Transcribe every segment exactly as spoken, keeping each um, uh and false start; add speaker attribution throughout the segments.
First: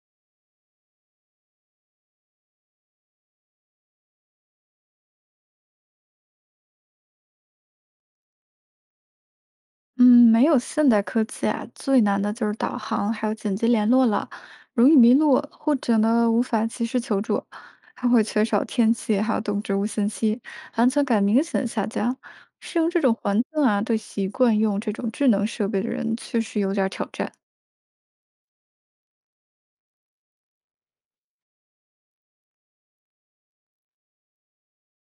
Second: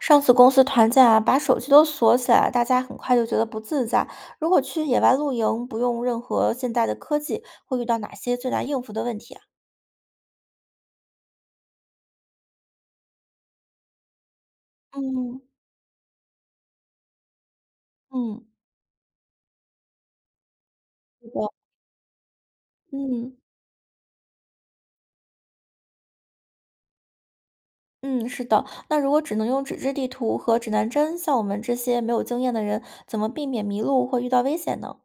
Speaker 1: 上次公司团建啊，把手机都锁起来，大家很快就觉得不自在。如果去野外露营，不用任何现代的科技，会遇到哪些最难应付的问题啊？
Speaker 2: 嗯，没有现代科技啊，最难的就是导航，还有紧急联络了，容易迷路，
Speaker 1: 嗯
Speaker 2: 或者呢无法及时求助，还会缺
Speaker 1: 嗯，
Speaker 2: 少天气，还有动植物信息，安全感
Speaker 1: 是
Speaker 2: 明
Speaker 1: 的，
Speaker 2: 显下降。适应这种
Speaker 1: 嗯
Speaker 2: 环境啊，对习惯用这种智能设备的人确实有点儿挑战。
Speaker 1: 嗯，是的。那如果只能用纸质地图和指南针，像我们这些没有经验的人，怎么避免迷路或遇到危险呢？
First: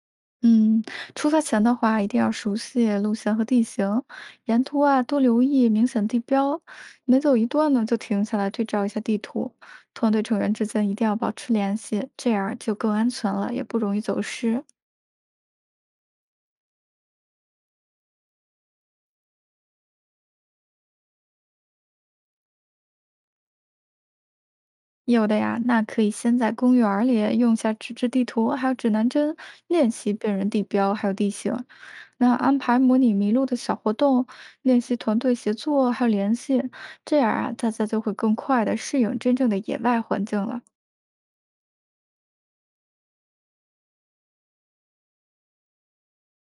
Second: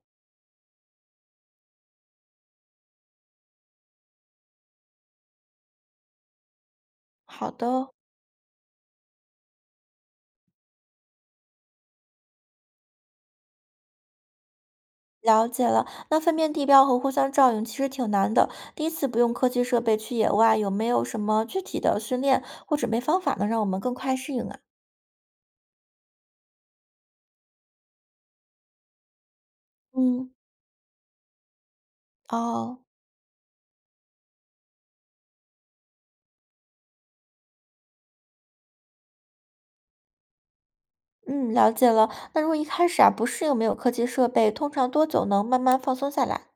Speaker 2: 嗯，出发前的话，一定要熟悉路线和地形，沿途啊多留意明显地标，每走一
Speaker 1: 好
Speaker 2: 段呢
Speaker 1: 的。
Speaker 2: 就停下来对照一下地图。团队成员之间一定要保持联系，这样就更安全了，也不容易走失。
Speaker 1: 了解了，那分辨地标和互相照应其实挺难的。第一次不用科技设备去野外，有没有什么具体的训练或准备方法能让我们更快适应啊？
Speaker 2: 有的呀，那可以先在公园儿里用下纸质地图，还有指南针练习
Speaker 1: 嗯，
Speaker 2: 辨认地标，还有地形。那安排
Speaker 1: 哦，
Speaker 2: 模拟迷路的小活动，练习团队协作，还有联系，这样啊，大家就会更快的适应真正的野外环境了。
Speaker 1: 嗯，了解了。那如果一开始啊不适应没有科技设备，通常多久能慢慢放松下来？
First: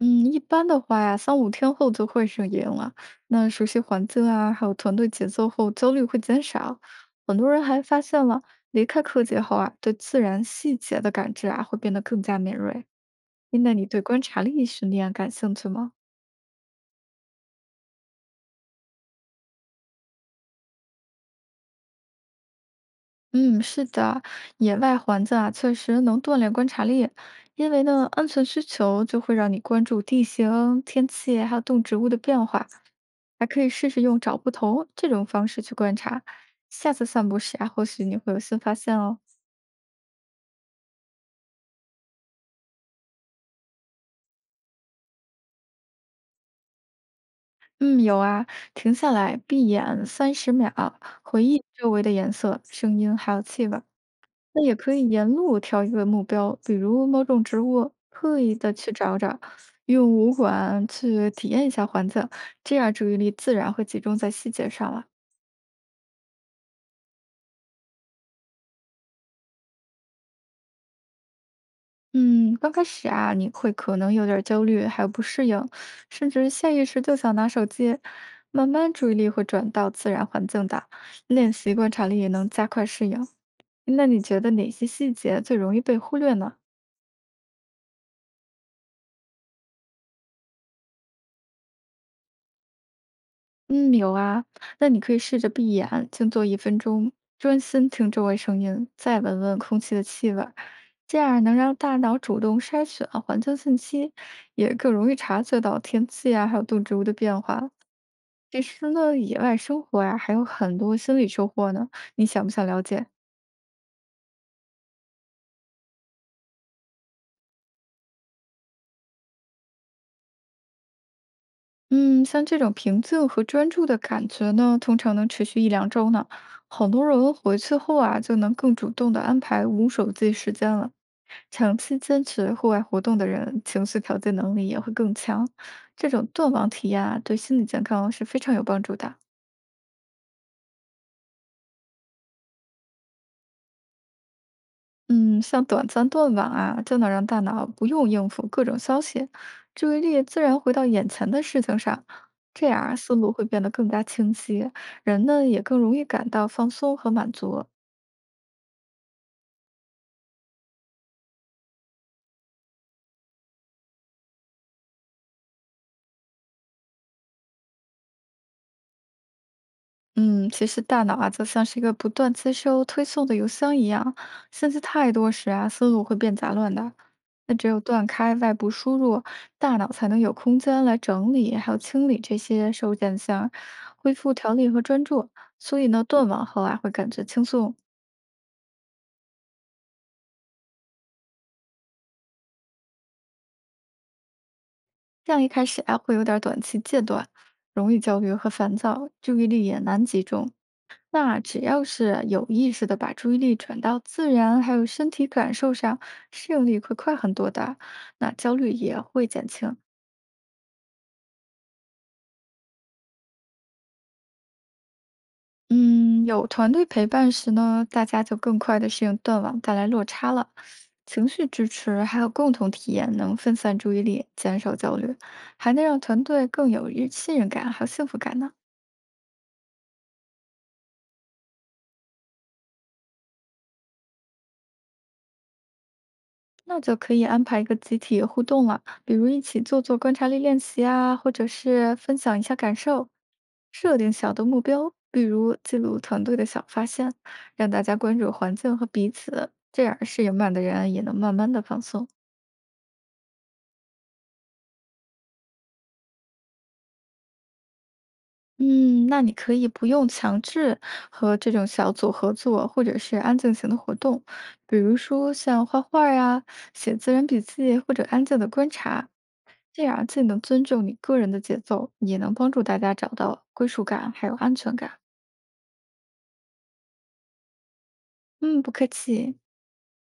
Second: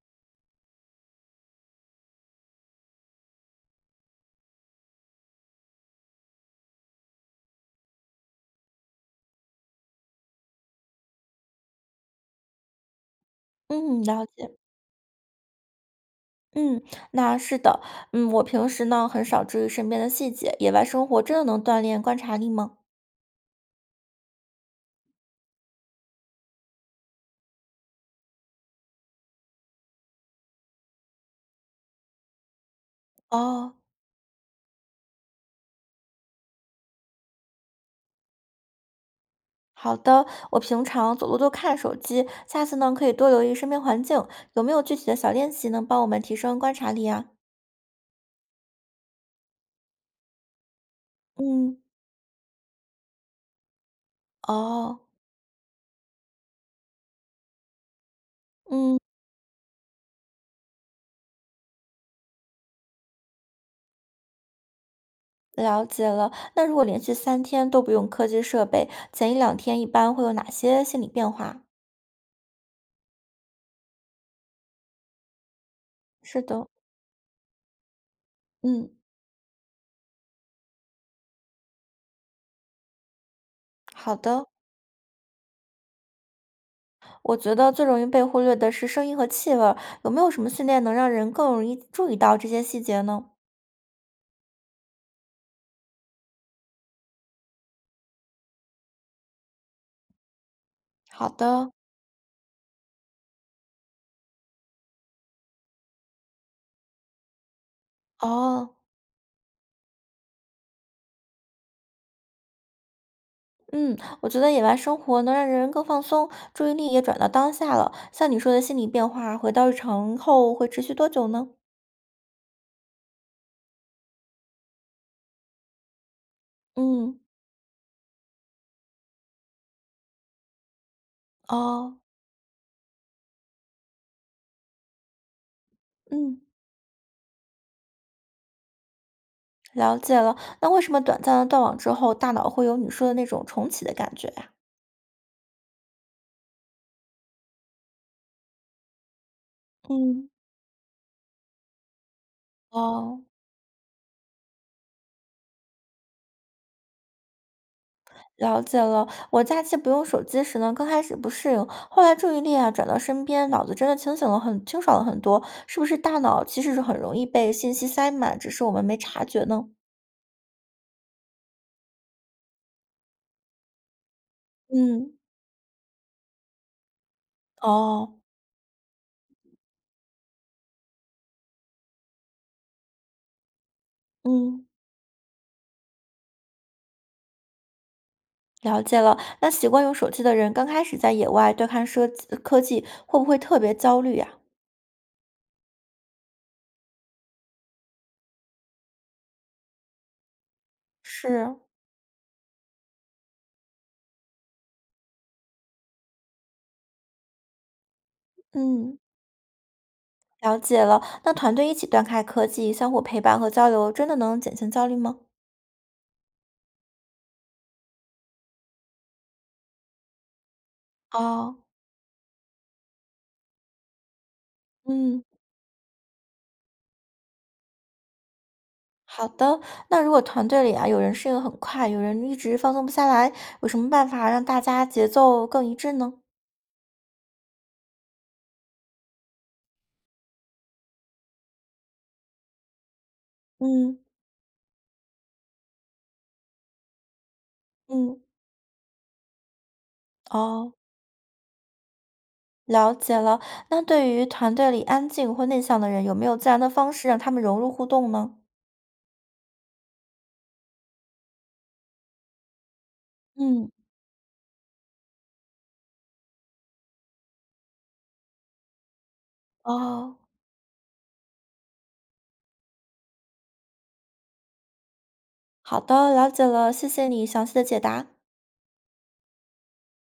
Speaker 2: 嗯，一般的话呀三五天后就会适应了。那熟悉环境啊，还有团队节奏后，焦虑会减少。很多人还发现了，离开科技后啊，对自然细节的感知啊，会变得更加敏锐。诶那你对
Speaker 1: 嗯，
Speaker 2: 观
Speaker 1: 了
Speaker 2: 察
Speaker 1: 解。
Speaker 2: 力训练感兴趣吗？
Speaker 1: 嗯，那是的。嗯，我平时呢很少注意身边的细节，野外生活真的能锻炼观察力吗？
Speaker 2: 嗯，是的，野外环境啊，确实能锻炼观察力，因为呢，安全需求就会让你关注地形、天气，还有动植物的变化。还可以
Speaker 1: 哦，
Speaker 2: 试试用找不同这种方式去观察。下次散步时啊，或许你会有新发现哦。
Speaker 1: 好的。我平常走路都看手机，下次呢可以多留意身边环境。有没有具体的小练习能帮我们提升观察力啊？
Speaker 2: 嗯，有啊，停下来，闭眼三十秒，回忆
Speaker 1: 嗯，
Speaker 2: 周围的颜色、声音还有气味儿。那也可
Speaker 1: 哦，
Speaker 2: 以沿路挑一个目标，比如某种植物，刻意的去
Speaker 1: 嗯。
Speaker 2: 找找，用五感去体验一下环境，这样注意力自然会集中在细节上了。
Speaker 1: 了解了。那如果连续三天都不用科技设备，前一两天一般会有哪些心理变化？
Speaker 2: 嗯，刚开始啊，你会可能有点儿焦虑，还有不适应，甚
Speaker 1: 是
Speaker 2: 至
Speaker 1: 的，
Speaker 2: 下意识就想拿手机。慢
Speaker 1: 嗯，
Speaker 2: 慢注意力会转到自然环境的，练习观察力也能加快适应。那
Speaker 1: 好
Speaker 2: 你觉
Speaker 1: 的。
Speaker 2: 得哪些细节最容易被忽略呢？
Speaker 1: 我觉得最容易被忽略的是声音和气味儿，有没有什么训练能让人更容易注意到这些细节呢？
Speaker 2: 嗯，有啊，那你可以试着闭眼静坐一分钟，专心听周围声音，再闻闻空气的气味儿，这
Speaker 1: 好
Speaker 2: 样能
Speaker 1: 的，
Speaker 2: 让大脑主动筛选环境信息，也更容易察觉到天气啊，还有动植物的变化。其
Speaker 1: 哦。
Speaker 2: 实呢，野外生活呀，还有很多心理收获呢。你想不想了解？
Speaker 1: 嗯，我觉得野外生活能让人更放松，注意力也转到当下了。像你说的心理变化，回到日常后会持续多久呢？
Speaker 2: 嗯，像这种平静和专注的感觉呢，通常能持续一两周呢。很多
Speaker 1: 嗯，
Speaker 2: 人回去后啊，就能更主动的安排无手机时间了。长
Speaker 1: 哦，
Speaker 2: 期坚持户外活动的人，情绪调节能力也会更强。这种
Speaker 1: 嗯。
Speaker 2: 断网体验啊，对心理健康是非常有帮助的。
Speaker 1: 了解了，那为什么短暂的断网之后，大脑会有你说的那种重启的感觉呀？
Speaker 2: 嗯，像短暂断网啊，就能让大脑不用应付各种消息，注意力
Speaker 1: 嗯，
Speaker 2: 自然回到眼前的事情上，这样啊思
Speaker 1: 哦，
Speaker 2: 路会变得更加清晰，人呢也更容易感到放松和满足。
Speaker 1: 了解了。我假期不用手机时呢，刚开始不适应，后来注意力啊转到身边，脑子真的清醒了很，清爽了很多。是不是大脑其实是很容易被信息塞满，只是我们没察觉呢？
Speaker 2: 嗯，其实大脑啊，就像是一个不断接收推送的邮箱一样，信息太
Speaker 1: 嗯，
Speaker 2: 多时啊，思路会变杂乱的。那只有断
Speaker 1: 哦，
Speaker 2: 开外部输入，大脑才能有空间来整理，还有清理这些收件箱，恢复条
Speaker 1: 嗯，
Speaker 2: 理和专注。所以呢，断网后啊，会感觉轻松。
Speaker 1: 了解了。那习惯用手机的人，刚开始在野外对抗设科技，会不会特别焦虑呀？
Speaker 2: 这样一开始啊，会有点短期戒断，容易焦虑和烦躁，注意力也难集中。那
Speaker 1: 是，
Speaker 2: 只要是有意识的把注意力转到自然还有身体感受上，适应力会快很多的，那焦虑
Speaker 1: 嗯。
Speaker 2: 也会减轻。
Speaker 1: 了解了，那团队一起断开科技，相互陪伴和交流，真的能减轻焦虑吗？
Speaker 2: 嗯，有团队陪伴时呢，大家就更快的适应断网带来落差了。情绪
Speaker 1: 哦，
Speaker 2: 支持还有共同体验能分散注意力，减少焦虑，
Speaker 1: 嗯，
Speaker 2: 还能让团队更有日信任感还有幸福感呢。
Speaker 1: 好的。那如果团队里啊，有人适应很快，有人一直放松不下来，有什么办法让大家节奏更一致呢？
Speaker 2: 那就可以安排一个集体互动了，比如一起做做观察力练习啊，或者是分享一下感受，设
Speaker 1: 嗯
Speaker 2: 定小的目标，比如记录团队的小发现，让大家关
Speaker 1: 嗯，
Speaker 2: 注环境和彼此，这样适应慢的
Speaker 1: 哦，
Speaker 2: 人也能慢慢的放松。
Speaker 1: 了解了。那对于团队里安静或内向的人，有没有自然的方式让他们融入互动呢？
Speaker 2: 嗯，那你可以不用强制和这种小组合作，或者是安静型
Speaker 1: 嗯，
Speaker 2: 的活动，比如说像画画呀、写自然笔记或者安静的观察，这样
Speaker 1: 哦，
Speaker 2: 既能尊重你个人的节奏，也能帮助大家找到归属感还有安全感。
Speaker 1: 好的，了解了，谢谢你详细的解答。
Speaker 2: 嗯，不客气。